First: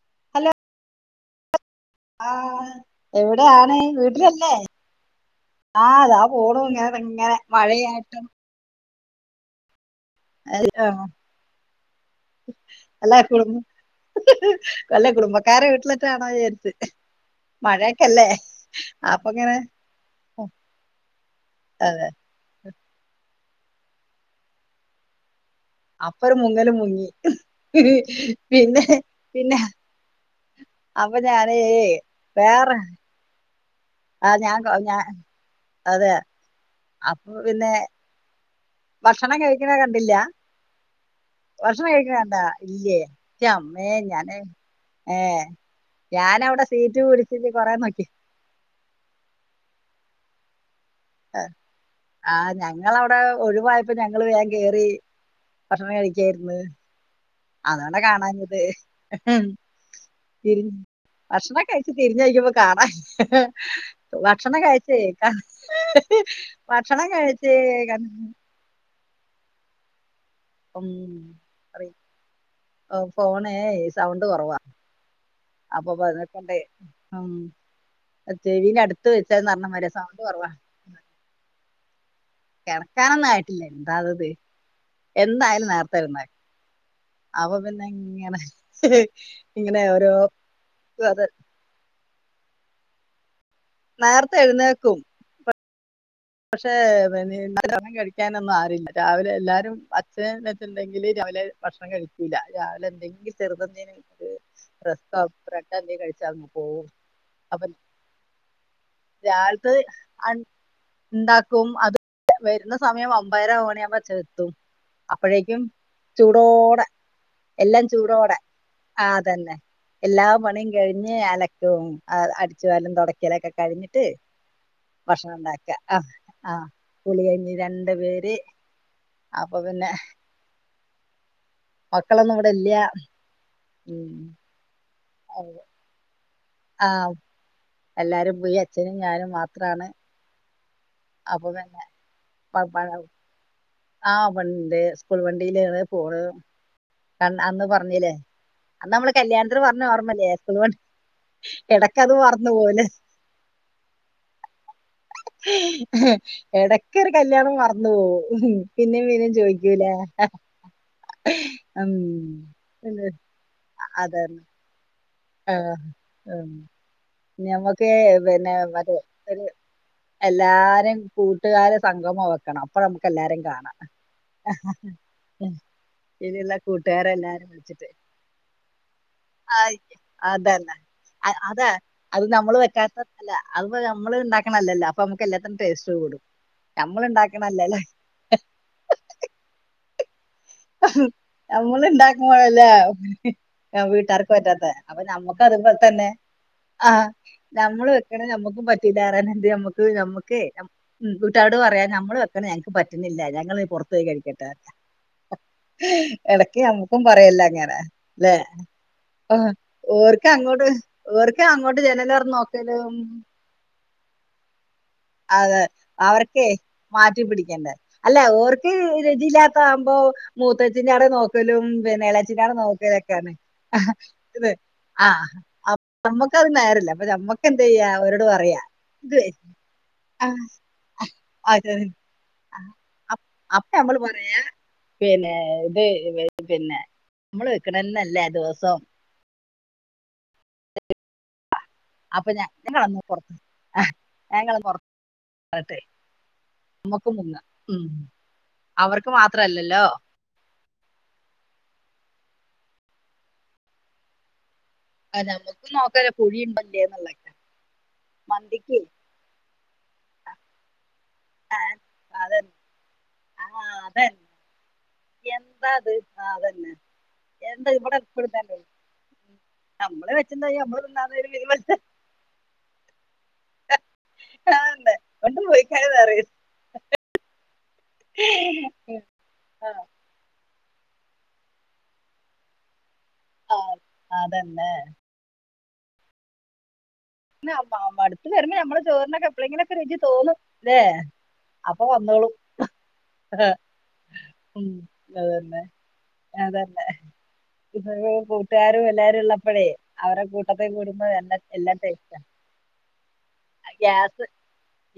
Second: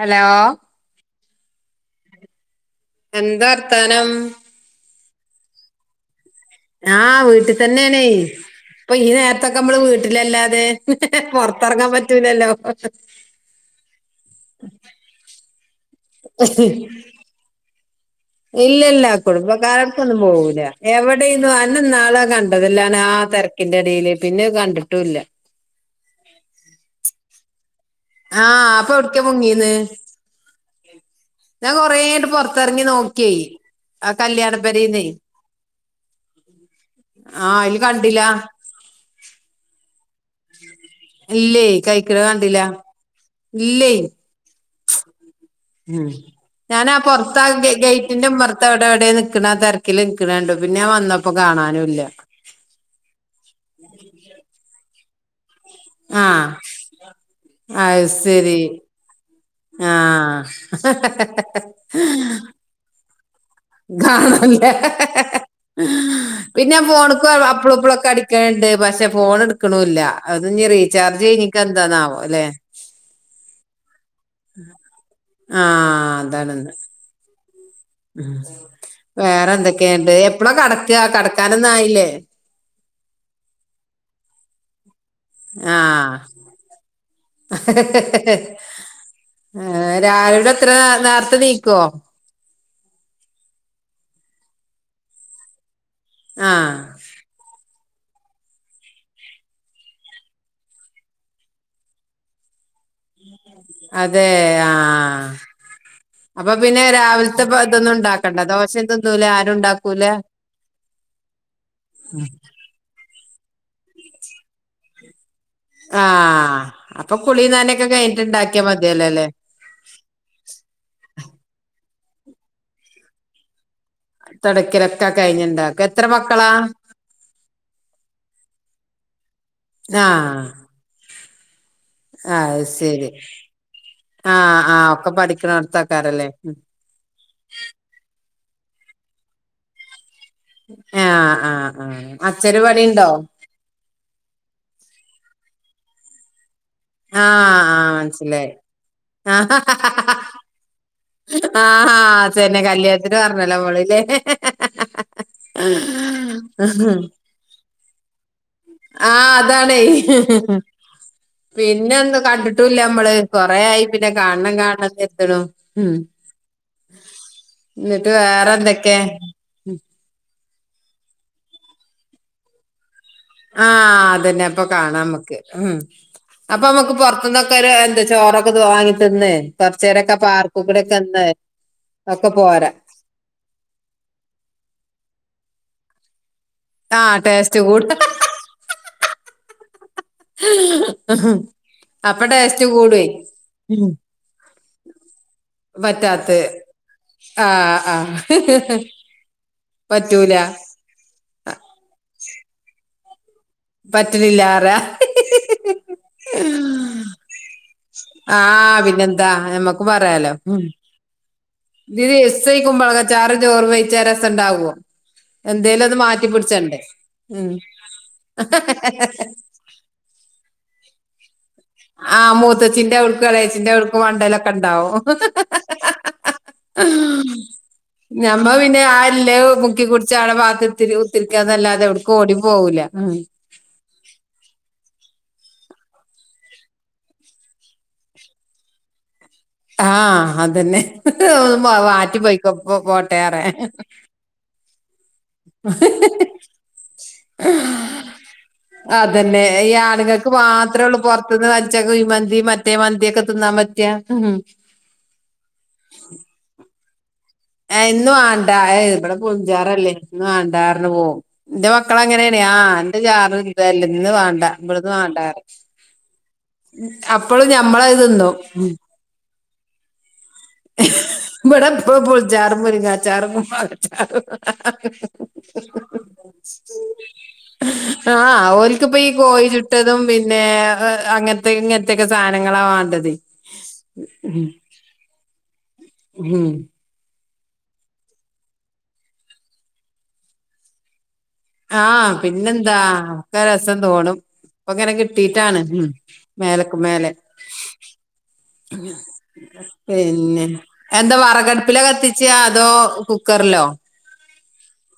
Hello ആ എന്താ എവിടെയാണ് വർത്താനം വീട്ടിലല്ലേ ആ താ പോണു ഇങ്ങനെ ആ ഇങ്ങനെ വീട്ടി തന്നെയണേ മഴയായിട്ടും ഇപ്പൊ ഈ നേരത്തൊക്കെമ്മള് വീ വീട്ടിലല്ലാതെ ആഹ് പൊറത്തിറങ്ങാൻ പറ്റൂലല്ലോ വല്ല കുടുംബക്കാരെ വീട്ടിലൊക്കേണോ വിചാരിച്ച്‌ മഴയ ഇല്ല ഇല്ല കൊടുംബ കാലർക്കൊന്നും പോകൂല എവിടേനു അന്നെ അതെ ന്നാളാ കണ്ടതല്ലെ ആ തിരക്കിന്റെടൽ പിന്നെ അ കണ്ടിട്ടുല്ല അപ്പ ഒരു മുങ്ങലും മുങ്ങി പി ആഹ് പിന്നെ അപ്പൊ എവിടക്കാ പിന്നെ മുങ്ങീന്ന് അപ്പൊ ഞാനേ ഞാൻ കൊറേയിട്ട് വേറെ പൊറത്തിറങ്ങി നോക്കിയേ ആ കല്യാണ ഞാൻ ഞാ പെരേന്നെ അതെ അപ്പൊ ആഹ് പിന്നെ അയില് കണ്ടില്ല ഭക്ഷണം കഴിക്കണ കണ്ടില്ല ഇല്ല ഭക്ഷണം കഴിക്കണ കഴിക്ക്‌ണെ കണ്ടാ കണ്ടില്ല ഇല്ലേ ന്റമ്മേ ഇല്ലേ ഞാന് ഏഹ് ഞാനവിടെ ഞാനാ സീറ്റ് പൊറത്താ പിടിച്ചിട്ട് കൊറേ നോക്കി ഗേറ്റിന്റെ ഉമ്മറ അ അവിടെവിടെ നിക്കണെ തെരക്ക്‌ൽ നിക്ക്‌ണണ്ട് ആ ആ ഞങ്ങവിടെ ഒഴിവായപ്പോ ഞങ്ങൾ വേഗം കേറി ഭക്ഷണം ആഹ് കഴിക്കായിരുന്ന് അതോണ്ട അത് കാണാനത് ശരി ആഹ് തിരി ഭക്ഷണം കഴച്ച് തിരിഞ്ഞൊഴിക്കെ പ്പൊ കാണാല്ല ഹ കാണണ്ടെ ഹ ഹ ഹ പിന്നെ ഭക്ഷണം ഫോണക്കോ കഴിച്ച് അപ്പളോ ഇപ്പളൊക്കെ അടിക്കണ്ണ്ണ്ട് പക്ഷെ ഫോൺ എടുക്കുണൂല്ല അത്ഞ്ഞി ഉം റീചാർജ് കയ്ഞ്ഞിക്ക എന്താന്നാവോ ല്ലെ യ് സൗണ്ട് കുറവാ അപ്പൊ ആഹ് പർണ കണ്ടെ അതാണ്ന്ന് ത്തേരിന്റെ അടുത്ത് വെച്ച് വേറെ പറഞ്ഞ മാര്യ എന്തൊക്കെയുണ്ട് സൗണ്ട് കുറവാ എപ്പളാ കടക്ക കടക്കാനൊന്നും ആയില്ലേ കിടക്കാനൊന്നും ആയിട്ടില്ല എന്താ ഇത് എന്തായാലും ആഹ് നേർത്തെരുന്ന അപ്പൊ പിന്നെ ഇങ്ങനെ ഇങ്ങനെ ഓരോ രാവിലെ എത്ര നേരത്തെ നീക്കോ നേരത്തെ എഴുന്നേക്കും പക്ഷെ ആഹ് പി [unintelligible] ഭക്ഷണം കഴിക്കാനൊന്നും ആരുല്ല രാവിലെ എല്ലാരും അച്ഛന എയ്നേറ്റ്ണ്ടെങ്കില് രാവിലെ ഭക്ഷണം കഴിക്കൂല്ല രാവ ല എന്തെങ്കി അതെ ആ ബ്രെഡ് എന്തേലും കഴിച്ച് അങ്ങ് അപ്പൊ പിന്നെ പോകും രാവിത്തെപ്പ അപ്പൊ ഇതൊന്നും ഇണ്ടാക്ക ദോശ തിന്നൂല്ല രാവിലത്തെ ആരുണ്ടാക്കൂല ഉണ്ടാക്കും അത് വരുന്ന സമയം ഒമ്പര മണിയ ആവുമ്പോ ചെത്തും അപ്പോഴേക്കും ആഹ് ചൂടോടെ അപ്പൊ കുളി എല്ലാം നനയൊക്കെ കഴിഞ്ഞിട്ട് ചൂടോടെ ഇണ്ടാക്കിയാ മതിയല്ലോ ആ അല്ലേ അതന്നെ എല്ലാ പണിയും കഴിഞ്ഞ് അലക്കും അടിച്ചു കാലും തുടക്കലൊക്കെ കഴിഞ്ഞ് തുടക്കിലൊക്കെ കഴിഞ്ഞിണ്ട ആ ആ കുളികഴഞ്ഞി രണ്ടു പേര് അപ്പൊ പിന്നെ ആഹ് മക്കളൊന്നും ഇവിടെ അത് ഇല്ല ശരി മ് ആഹ് ആഹ് ഒക്കെ പഠിക്ക്‌ണോടത്തക്കാരല്ലേ ആ എല്ലാരും ബി അച്ഛനും ഞാനും മാത്രാണ് ആ അപ്പൊ ആ പിന്നെ ആ അച്ഛന് പ- പ- പണിണ്ടോ ആ വണ്ട് സ്കൂൾ വണ്ടിയിലാണ് പോണ് കണ് ആഹ് അന്ന് ആഹ് പറഞ്ഞല്ലേ മനസ്സിലായി അന്ന് നമ്മള് കല്യാണത്തിന് പറഞ്ഞ ഓർമ്മല്ലേ സ്കൂ ആ അ തന്നെ കല്യാണത്തിന് പറഞ്ഞല്ലോ നമ്മള്ല്ലേ ഇടക്കൊ ഒരു കല്യാണം മറന്നു പോവു ആ അതാണേ പിന്നെ ഉം ഒന്നും കണ്ടിട്ടുല്ല നമ്മള് കൊറ ആയി പിന്നെ കാണം കാണം ആ മ് ഞങ്ങക്കെ എന്നിട്ട് വേറെ പിന്നെ മറ്റേ എന്തൊക്കെ ഒരു എല്ലാരും കൂട്ടുകാരെ സംഗമം വെക്കണം അപ്പ ആ അതന്നെ അപ്പ കാണാ നമ്മക്ക് ഉം. മ് ഇനിയുള്ള അപ്പൊ നമ്മുക്ക് കൂട്ടുകാരെ പുറത്തു എല്ലാരും നിന്നൊക്കെ വിളിച്ചിട്ട് എന്താ ചോറൊക്കെ വാങ്ങിതിന്ന് ആയി കൊറച്ചേരൊക്കെ പാർക്ക്‌ അതന്നെ കുടെക്കെ അതാ അത് നമ്മള് വെക്കാത്തല്ല അത് നമ്മള് ഇണ്ടാക്കണല്ലല്ലോ അപ്പൊ നമുക്ക് എല്ലാത്തിനും ടേസ്റ്റ് കൂടും ആ നമ്മള് ടേസ്റ്റ് ഉണ്ടാക്കണല്ലല്ലേ കൂടും ഹ [unintelligible] [inaudible] നമ്മള് അപ്പൊ ടേസ്റ്റ് ഇണ്ടാക്കുമ്പോഴല്ലേ കൂടുവേ വീട്ടാർക്ക് പറ്റാത്ത അപ്പൊ നമ്മക്ക് അത് പറ്റാത്ത് ആഹ് നമ്മള് വെക്കണ നമ്മുക്കും പറ്റൂല ആറാൻ്റെ നമ്മക്ക് പറ്റൂല നമ്മുക്ക് കൂട്ട്യാളോട് പറ അ നമ്മള് വെക്കണെ നങ്ങക്ക് പറ്റുന്നില്ല ഞങ്ങള് പുറത്തു പോയി പറ്റലില്ല കഴിക്കട്ടെ അറയ ഹി ഹി ഇടക്ക് നമ്മുക്കും പറയല്ല അങ്ങനെ ല്ലേ ന്താ നമ്മക്കും പറയാലോ ഓർക്ക് അങ്ങോട്ട് ഇത് ജനല് തുറന്ന് ദിവസം ഈ നോക്കലും ക്കുമ്പളങ്ങചാറും ചോറും രസ ണ്ടാവോ അതെ അവർക്കെ മാറ്റി ഉം പിടിക്കേണ്ട അല്ലേ ഓർക്ക് രതിയില്ലാത്ത ആകുമ്പോ മൂത്തച്ച്ചിന്റാടെ നോക്ക ലും പിന്നെ ഇളേച്ച ആഹ് കാരെ മൂത്തച്ചിന്റെ അവ്ട്ക്കും നോക്കലൊക്കെയാണ് എളേച്ചിന്റെ അവ്ട്ക്കും ഇത് മണ്ടലൊക്കെ ഇണ്ടാവും ആ ആ അപ്പ അത് നേരല്ല അപ്പൊ നമ്മക്ക് എന്ത് ചെയ്യ അവരോട് ഞമ്മ പറയാ പിന്നെ ആ ഇത് ഇല്ലേ മുക്കി കുടിച്ച് ആ ആടെ ഭാത്ത് കുത്തിരി അത് കുത്തിരിക്കാന്നല്ലാതെ എവ്ട്ക്കും ഓടി പോവൂല ഉം അപ്പ നമ്മള് പറയ പിന്നെ ഇത് പിന്നെ നമ്മള് വെക്കണന്നല്ലേ ദിവസം ആ അതെന്നെ [unintelligible] വാറ്റി അപ്പൊ ഞ പോയ്കൊ ഇപോ പോട്ടേറെ അട്ടെ നമ്മുക്ക് മുങ്ങ മ് അതന്നെ ഈ ആണുങ്ങൾക്ക് മാത്രള്ളു പൊറത്തുന്ന് വെച്ച കുഴിമന്തി മറ്റേ മന്തി ഒക്കെ തിന്ന പറ്റാ ആ നമുക്ക് നോക്കലെ കുഴി ഉണ്ടകേന്നിള്ള ആ ഇന്ന് വാണ്ടാ അ് ഇവിടെ പുളിഞ്ചാറല്ലേ ഇന്ന് വണ്ടാ പറഞ്ഞ് പോകും എന്റെ മക്കള അത് അങ്ങനെയാണ ആ എന്റെ ചാറ ആഹ് ല്ലെന്ന് അതന്നെ ന്ന് വാണ്ട ഇപ് ട്ന്ന് വാണ്ടാന്ന് പറയും എന്താ അത് ആഹ് അതന്നെ അപ്പളും എന്താ ഇവിടെ ഞമ്മളത് എപ്പഴും തിന്നും തന്നെ നമ്മള് വെച്ചെന്താ ചെയ്യാ നമ്മള് പ്ടെ തിന്നാതെ ഇപ്പളും പുളിച്ചാറും മുരിങ്ങാ ചാറും മാങ്ങ ചാറും ഹ് കൊണ്ട് ഹ് ഹ് പോയിക്കാന്ന് ഹ് പറയും [unintelligible] ആഹ് ഓൽക്പ്പൊ‌ ഈ കോഴി ആഹ് ചുട്ടതും പിന്നെ അങ്ങനത്തെ ഇങ്ങനത്തെൊക്കെ സാനങ്ങളാ വാണ്ടത് ആഅതന്നെ ഹം അടുത്ത് വരമ്പൊ നമ്മെളെ ചോറിനൊക്കെപ്പളെങ്കിലൊക്കെ രുചി തോന്നുംല്ലേ ആഹ പിന്നെന്താ ഒക്കെ രസം തോണും ഉം അപ്പൊങ്ങനെ കിട്ടീറ്റാണ് അതന്നെ മേലക്കു അതന്നെ മ്മേലെ ഇപ്പൊ കൂട്ടുകാരും എല്ലാരും ഉള്ളപ്പഴേ അവരെ പിന്നെ കൂട്ടത്തി കൂടുമ്പോ എന്താ എല്ലാ എല്ലാം വറകടുപ്പിലാ കെത്തി ടേസ്റ്റാ ച് അതോ കുക്കറിലോ ഗ്യാസ്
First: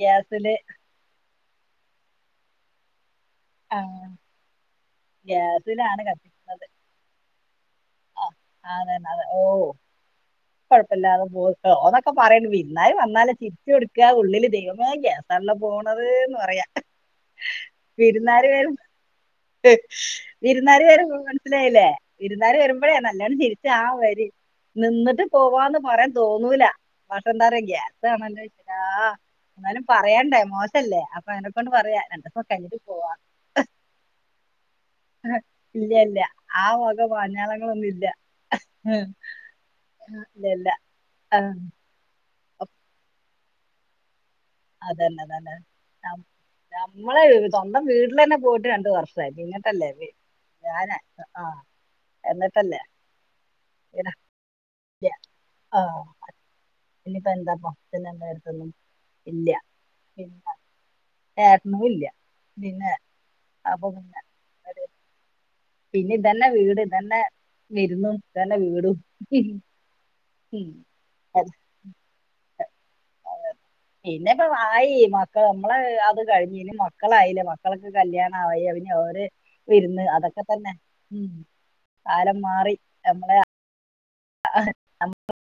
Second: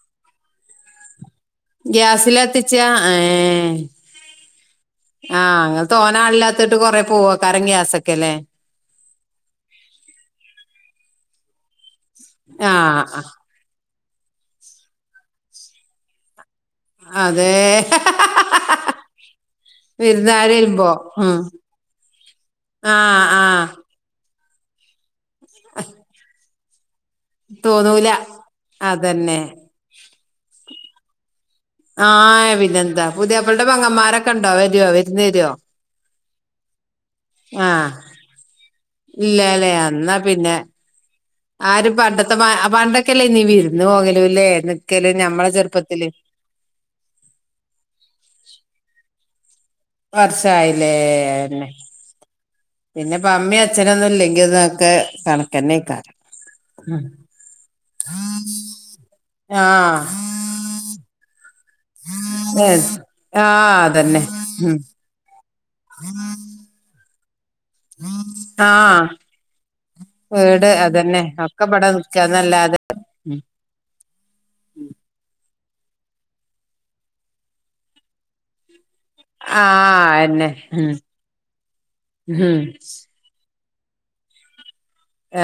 ഗ്യാസില് ഗ്യാസില കത്തിച്ച ഏഹ് ആഹ് ആ ഇങ്ങള് ഗ്യാസിലാണ് തോനെ കത്തിക്കുന്നത് ആളില്ലാതോണ്ട് കൊറെ പോവാ പറഞ്ഞ ആസക് [unintelligible] ആഹ് അതന്നെ അതെ ഓ കൊഴപ്പില്ലാതെ പോവു ഒപ്പൊ പറയ വിരിന്നാര് ആഹ് വന്നാല് ചിരിച്ച കൊടുക്കുക ഉള്ളില് ദൈവമെ ഗ്യസ ല്ലേ പോണത് ന്ന് പറയാ അതെ ഹ് ഹാ ഹ [unintelligible] വിരുന്നാർ വരുമ്പൊ ഉം മനസ്സിലായില്ലേ വിരുന്നാർ വരുമ്പോഴേ ആഹ് നല്ല ചരിച്ച ആഹ് ആ വരി നിന്നിട്ട് പോവാന്ന് പറയാൻ തോന്നൂല പക്ഷെ എന്താ പറ ഗ്യാസ് തോന്നൂല ആണല്ലോ വി അതന്നെ എന്നാലും പറയണ്ടേ മോശല്ലേ അപ്പൊ അങ്ങനെ ആ പിന്നെന്താ പുതിയപ്പളടെ പങ്ങന്മാരൊക്കെ ഉണ്ടോ വര്യോ വിരുന്ന് വര്യോ ഇല്ല ഇല്ല ആ വക മാഞ്ഞാളങ്ങളൊന്നും ല്ല ഇല്ലല്ലേ എന്നാ ഇല്ല പിന്നെ ഇല്ല ആ, ആരും പണ്ട പണ്ടൊക്കെല്ലേ നീ വിരുന്നു പോ അതല്ലെ അതല്ലെ ന നമ്മളെ സ്വന്തം വീട്ടില് തന്നെ പോയിട്ട് രണ്ട് വർഷം ആ വർഷയിലേന്നെ എന്നിട്ടല്ലേ പിന്നെ ഇപ്പ അമ്മിയ അച്ഛനൊന്നും ഇല്ല ഇല്ലെങ്കി അനക്കെ ആ കണക്കന്നെക് ഉം ഇനിയിപ്പോ എന്താപ്പം പിന്നെ എന്താ അടുത്തൊന്നും ഇല്ല ആഹ് പിന്നെ ഏട്ടനും ഇല്ല ഏ പിന്നെ ആഹ് അപ്പൊ പിന്നെ അതന്നെ ഉം ഒരു- പിന്നെ ഇതന്നെ വീട് ഇതന്നെ വരുന്നു ഇതന്നെ വീടും ആഹ് വീട് അതന്നെ ഒക്കെ ഇബടെ നിക്കാന്നല്ലാതെ ഉം പിന്നെപ്പ വായി [unintelligible] [unintelligible] അത് കഴിഞ്ഞ മക്കളായില്ല മക്കൾക്ക് കല്യാണായി [unintelligible] [unintelligible] വിരുന്ന് ആഹ് അതൊക്കെ അയന്നെ തന്നെ ഉം കാലം ഉം മാറി നമ്മളെ [unintelligible]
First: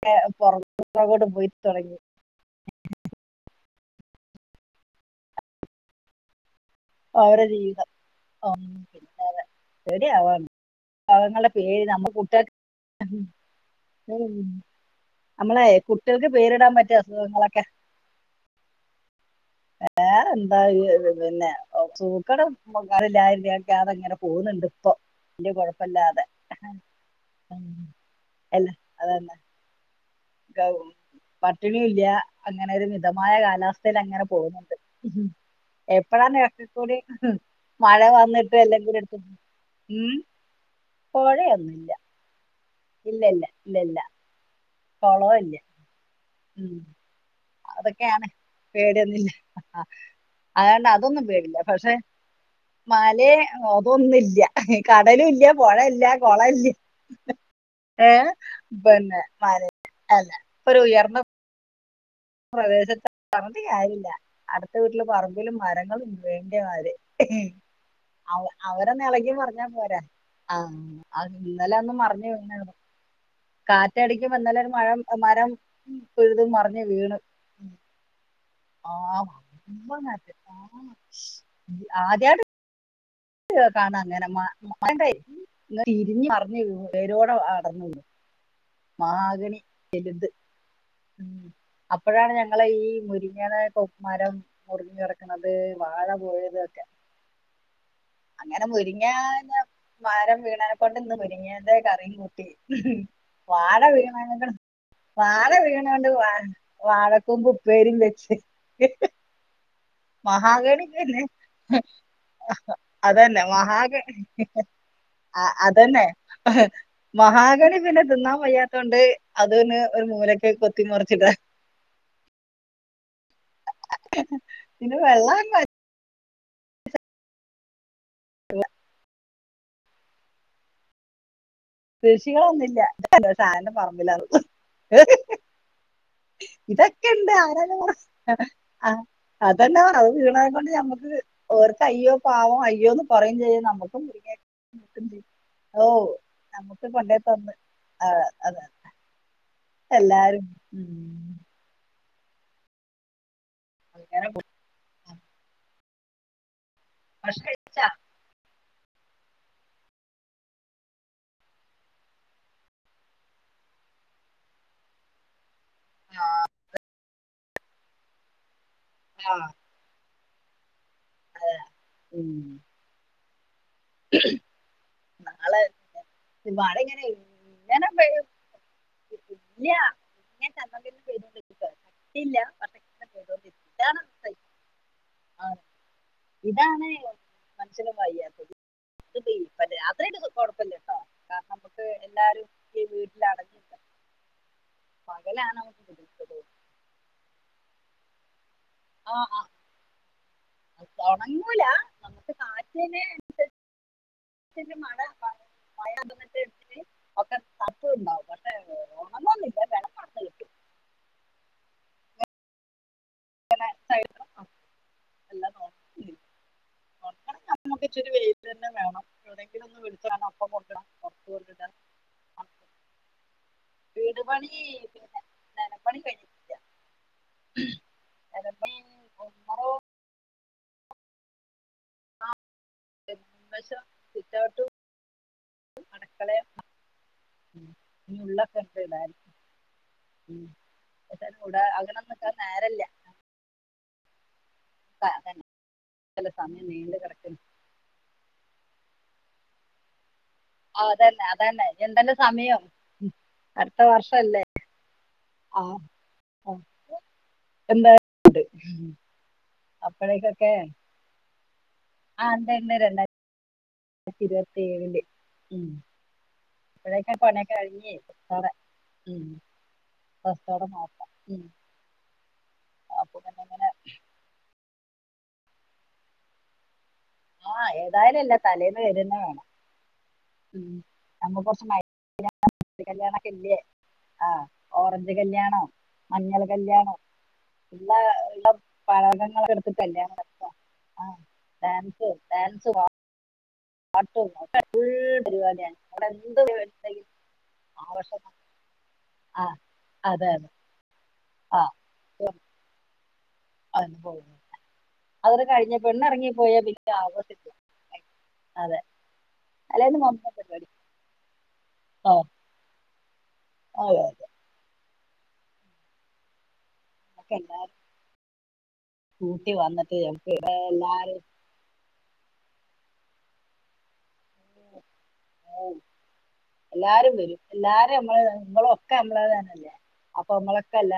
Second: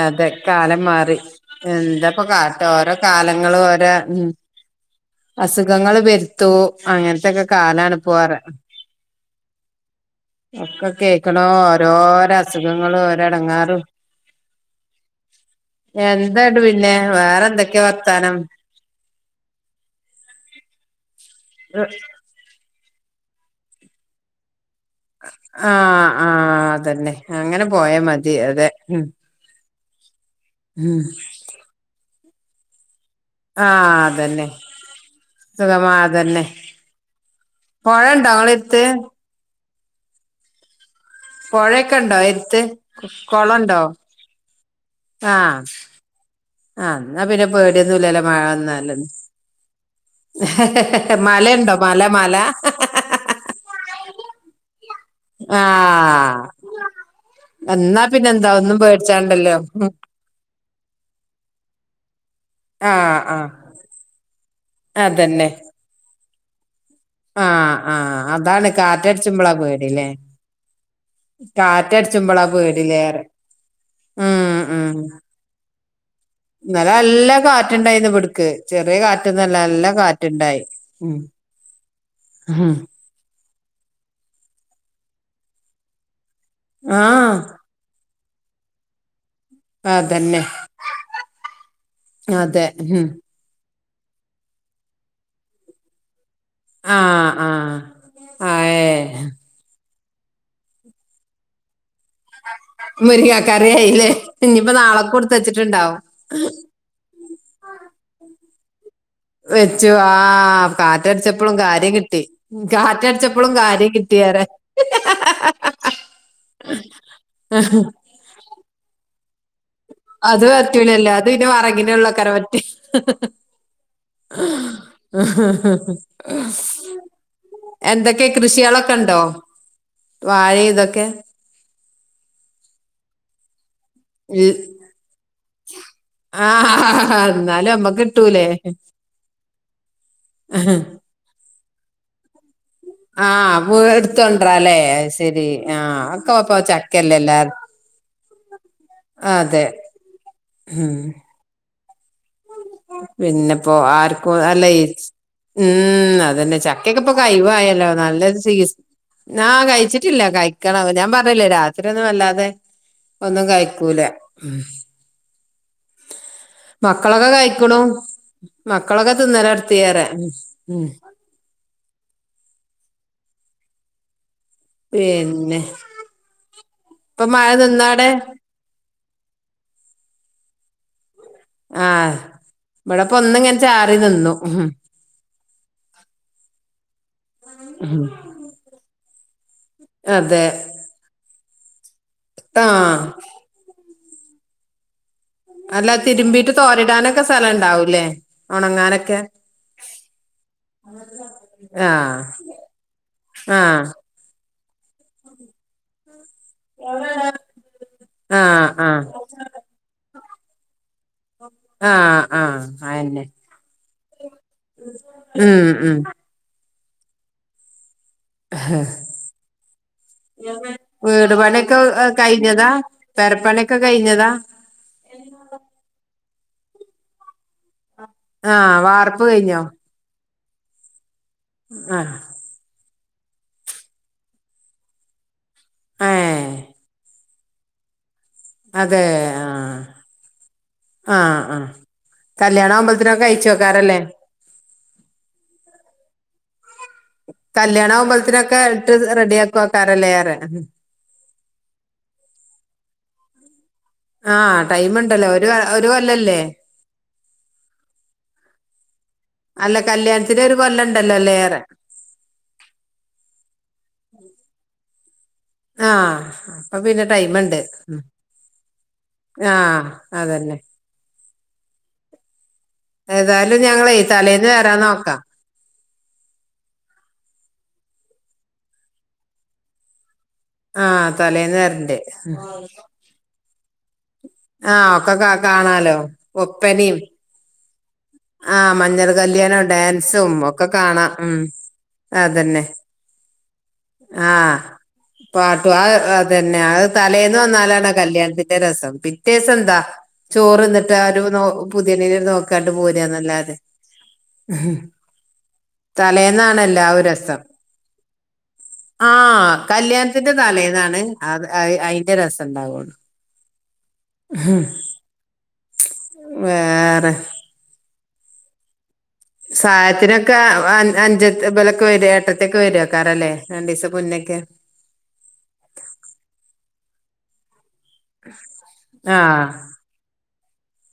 അതെ കാലം മാറി പുറത്തോട്ട് പോയി തുടങ്ങി എന്താപ്പൊ കാട്ട ഓരോ [unintelligible] [unintelligible] ഓര ഉം അസുഖങ്ങള് വരുത്തോ അങ്ങനതൊക്കെ അവരുടെ ജീവിതം കാലാണ് പോവാറ് ഉം. പിന്നെ പേടിയാ ഒക്കെ കേക്കണൊ അവങ്ങളുടെ പേര് നമ്മൾ ഓരോരസുഖങ്ങളും ഓരടങ്ങാറും [inaudible] നമ്മളെ കുട്ടികൾക്ക് എന്താണ്ട് പേരിടാൻ പിന്നെ പറ്റിയ വേറെ അസുഖങ്ങളൊക്കെ എന്തൊക്കെയാ വർത്താനം ഏ എന്താ [unintelligible] പിന്നെ സൂക്കടും ആയില്ല ആയില്ല [unintelligible] അതെങ്ങനെ പോകുന്നുണ്ട് ഇപ്പൊ വലിയ ആഹ് കുഴപ്പമില്ലാതെ ആഹ് അതന്നെ അങ്ങനെ പോയ മതി അതെ ഉം ഉം പട്ടിണി ഇല്ല അങ്ങനെ ഒരു [inaudible] [unintelligible] ആഹ് കാലാവസ്ഥയിൽ അങ്ങനെ അതന്നെ പോകന്നുണ്ട് സുഖമാ എപ്പോഴാണ് അതന്നെ ഒക്കെ കൂടി മഴ പൊഴണ്ടോ വന്നിട്ട് എല്ലാം ഇങ്ങളെടുത്ത് കൂടി എടുത്തി മ് പുഴയൊക്കെ ഇണ്ടോ എടുത്ത് ഇല്ല ഇല്ല ഇല്ല കൊളണ്ടോ ഇല്ല കുളവും ഇല്ല ആഹ് ഉം ആഹ് [unintelligible] പേടിയൊന്നുല്ലല്ലോ അതൊക്കെയാണ് മഴ വന്നാല് പേടിയന്നില്ല [unintelligible] അതണ്ട് അതൊന്നും പേടില്ല മലയുണ്ടോ പക്ഷെ മല മല മലയെ അതൊന്നില്ല കടലും ഇല്ല പുഴ ഇല്ല കുള ആഹ് ഇല്ല [unintelligible] എന്നാ പിന്നെ എന്താ ഒന്നും പിന്നെ പേടിച്ചാണ്ടല്ലോ മാല ഉം അല്ല ഒരു ഉയർന്ന പ്രദേശത്ത് ആഹ് ആഹ് പറഞ്ഞട്ട് കാര്യല്ല അടുത്ത വീട്ടില് അതന്നെ പറമ്പിലും മരങ്ങളും വേണ്ടിയ [unintelligible] ആഹ് ആഹ് അതാണ് കാറ്റടിച്ച്പളാ പേട്യല്ലേ ആഹ് അത് ഇന്നലെ ഒന്നു [unintelligible] പേടിലേറെ കാറ്റടക്ക് വന്നാലൊരു മഴ മരം പിഴുതും മറിഞ്ഞ് ഇന്നല വീണ് നല്ല കാറ്റുണ്ടായിന്ന് ഇവ്ടുക്ക് ആ ചെറിയ കാറ്റൊന്നല്ല നല്ല വമ്പൻ കാറ്റ് ആ കാറ്റുണ്ടായി ഉം ആദ്യായിട്ടാ [unintelligible] കാണാ അങ്ങനെ [unintelligible] വേരോടെ ആഹ് അടന്നു മഹാഗണി ആതന്നെ ഉംഅപ്പോഴാണ് ഞങ്ങള ഈ മുരിങ്ങാലെ മരം മുറിഞ്ഞ കിറക്കുന്നത് വാഴ [unintelligible] [unintelligible] ആഹ് ആഹ് അങ്ങനെ ആഹ് ഏഹ് മുരിങ്ങന്ന മാരം വീണാനെ കൊണ്ട് ഇന്ന് മുരുങ്ങേ ൻ്റെ കറീം കൂട്ടി മുരിങ്ങക്കറി വാഴ ആയില്ലേ [unintelligible] ഇനിയിപ്പോ നാളെക്ക് [unintelligible] കൊടുത്തച്ചിട്ടുണ്ടാവും വ വാഴകൂമ്പ് ഉപ്പേ രിം വെച്ച് വെച്ചു ആ മഹാഗണി തന്നെ കാറ്റടിച്ചപ്പോഴും കാര്യം കിട്ടി അതന്നെ കാറ്റടിച്ചപ്പോഴും കാര്യം മഹാഗണി കിട്ടിയേറെ ആ അതന്നെ മഹാഗണി പിന്നെ തിന്നാൻ വയ്യാത്തോണ്ട് അതിന് ഒരു [unintelligible] ഇലല്ലോ അത് പിന്നെ വറകിന് ഉള്ള വെക്കാനെ പറ്റു പിന്നെ ഹ് വെള്ളം ഹ് ഹ് എന്തൊക്കെ കൃഷികളൊക്കെ ഉണ്ടോ വാഴയിതൊക്കെ കൃഷികളൊന്നുമില്ല ഷാന്റെ പറമ്പിലാന്ന് ഇ- ആ ഇതൊക്കെ ഇണ്ട് എന്നാലും ആരാന്ന് പറ നമ്മക്ക് കിട്ടൂലേ അ അതന്നെ പറ വീണത് കൊണ്ട് ഞ അത് [unintelligible] അയ്യോ പാവോം അയി അയ്യോന്ന് ആ പറയും ചെയ്യും വീ- നമ്മുക്കു എടുത്തോണ്ടല്ലേ [unintelligible] ശരി ആ ഓ ഒക്കെ ഇപ്പൊ നമുക്ക് പണ്ടേ ചക്കല്ലേ തന്ന് എല്ലാരും അ അതെന്നെ അതെ എല്ലാരും ഉം മ് പിന്നെപ്പോ അങ്ങനെ ആർക്കും പോയി. അല്ലൈ മ് അതന്നെ ച നിങ്ങക്കിപ്പോ ഭക്ഷണം കഴിച്ചാ കഴിവായാല്ലോ നല്ലത് ചെയ്യ് സീ ആ കൈച്ചിട്ടില്ല കൈക്കണം ഞാൻ പറഞ്ഞില്ലേ രാത്രി ഒന്നും വല്ലാതെ ഒന്നും കയക്കൂല ഉം മക്കളൊക്കെ കയിക്കണു മക്കളൊക്കെ തിന്നലടുത്തിയാറെ ആ മ് മ് പിന്നെ നാളെ വടെ ഇങ്ങനെ ഇപ്പൊ മഴ നിന്നാടെ [unintelligible] ഇല്ല്യാ ആ പക്ഷെ ഇങ്ങനെ ഇവിടിപ്പോന്നിങ്ങനെ പെയ്തോണ്ടിരിക്കും ചാറി ഇതാണ് നിന്നു സൈ- മ് ആ ഇതാണ് മൻഷന് വയ്യാത്തത് [unintelligible] രാത്രിണ്ടെങ്കി കൊഴപ്പില്ലല്ലോ അ ആ അടങ്ങി പകലാണ് നമുക്ക് അല്ല ബുദ്ധിമുട്ട് തിരുമ്പീട്ട് തോരിടാനൊക്കെ സലം ഇണ്ടാവുംല്ലേ ആ ഒണങ്ങാനൊക്കെ ആ, അത് ഉണങ്ങൂല ആ നമുക്ക് കാറ്റിന് ആ [unintelligible] ഒക്കെ ഉണ്ടാവും അ പക്ഷെ അ ഉണങ്ങൊന്നില്ല വെള്ളമാണ് കിട്ടും ആ ആ അയന്നെ ഇങ്ങനെ സൈഡ അ മ് മ് ഉണക്കണം നമുക്ക് ഇച്ചിരി വെയിൽ തന്നെ ഹ് വേണം എവിടെയെങ്കിലും ഒന്ന് വിളിച്ചു വേണം അപ്പം കൊണ്ടിടാം പുറത്ത് വീടു കൊണ്ടിടാൻ പണൊക്കെ എ കഴിഞ്ഞതാ പെരപ്പണൊ വീട് പണി പിന്ന നെലപ്പണി കഴഞ്ഞിട്ടില്ല ആ വാർപ്പ് കഴിഞ്ഞോ ആഹ് [unintelligible] ശ പിറ്റാട്ടു അടക്കളയാ ഏഹ് ഉം ഇ ഉള്ളൊക്കെ ഇതായിരിക്കും ഉ ആ ആ കല്ല്യാണകുമ്പലത്തിനെ കഴിച്ച് വെക്കാനല്ലേ അ അതന്നെ ചെല സമയം നീണ്ട് കല്യാണകുമമ്പലത്തിനൊക്കെ ഇട്ട് റെഡിയ ആക്കുവെക്കാറല്ലേ ചെയ്യാറ് ആ അതന്നെ അതന്നെ ന്തണ്ട് സമയം മ് ആ ടൈമുണ്ടല്ലോ ഒരു ആ ഒരു കൊല്ലല്ലേ ആ. എന്താ ഇണ്ട് അല്ല കല്യാണത്തിന് ഒരു കൊല്ലം ഇണ്ടല്ലോ ല്ലേ ഏറെ ആ ഉണ്ട് ഉണ്ട് രണ്ടായിരത്തി ഇരുപത്തിയേഴില് ഉം ആഹ് അപ്പൊ ഇപ്പോഴേക്കെ പണിയൊക്കെ കഴഞ്ഞ് ആ അതന്നെ നോക്കാം ഉം അപ്പൊ പിന്നെ ഏതായാലും ഇങ്ങനെ ഞങ്ങളേ തലേന്ന് വരാനോക്കാം ആഹ് ഏതായാലല്ല തലേന്ന് വരിന്നേ ഉം ആഹ് നമ്മക്ക് തലേന്ന് കൊറച്ച് വരണ്ട് [unintelligible] മഞ്ഞകല്ല്യാണൊക്കില്ലേ? ആ.... ഒക്കെ കാണാലോ മഞ്ഞൾ ഒപ്പനേം കല്യാണം ഉള്ള ആ മഞ്ഞൾ പഴകങ്ങളൊക്കെ കല്യാണോം എടുത്ത് കല്യാണം ഡാൻസും ഒക്കെ കാണാം ആഹ് ഉം ഡാൻസും അതെന്നെ ഡാൻസും പാട്ടും ആ പാട്ടു ആ അതന്നെ അത് എന്തെങ്കിലും തലേന്ന് വന്നാലാണാ ആഘോഷം കല്യാണത്തിന്റെ രസം ആഹ് പിറ്റേസെന്താ അതെ അതെ ചോറ്ന്നിട്ട് ആ ഒരു നോ ആഹ് പുതിയണ്ണിനെ നോക്കാണ്ട് പോര്യാന്നല്ലാ അതിന് പോകും ഉം അതൊക്കെ കഴിഞ്ഞ പെണ്ണ് ഇറങ്ങി പോയാ തലേന്നാണലാ പിന്നെ ഒരസം ആഘോഷമില്ല അതെ ആഹ് ആഹ് തലേന്ന് വന്ന കല്യാണത്തിന്റെ പരിപാടി തലേന്നാണ് അത് അയി അയിന്റെ ആഹ് രസണ്ടാവൊള്ളു അതെ അതെ ഹും വേ ഒക്കെ എല്ലാരും കൂട്ടി വന്നിട്ട് നമുക്ക് സായത്തിനൊക്കെ ആഹ് എല്ലാരും അഞ്ചത്ത് ബലൊക്കെ വര്യാ ത്തേക്ക് വരൂക്കാറല്ലേ രണ്ടീസം മുന്നൊക്കെ എല്ലാരും വരും എല്ലാരും അമ്മളെ നിങ്ങളൊക്കെ ആഹ് നമ്മളെതന്നല്ലേ അപ്പൊങ്ങളൊക്കെ എല്ലാ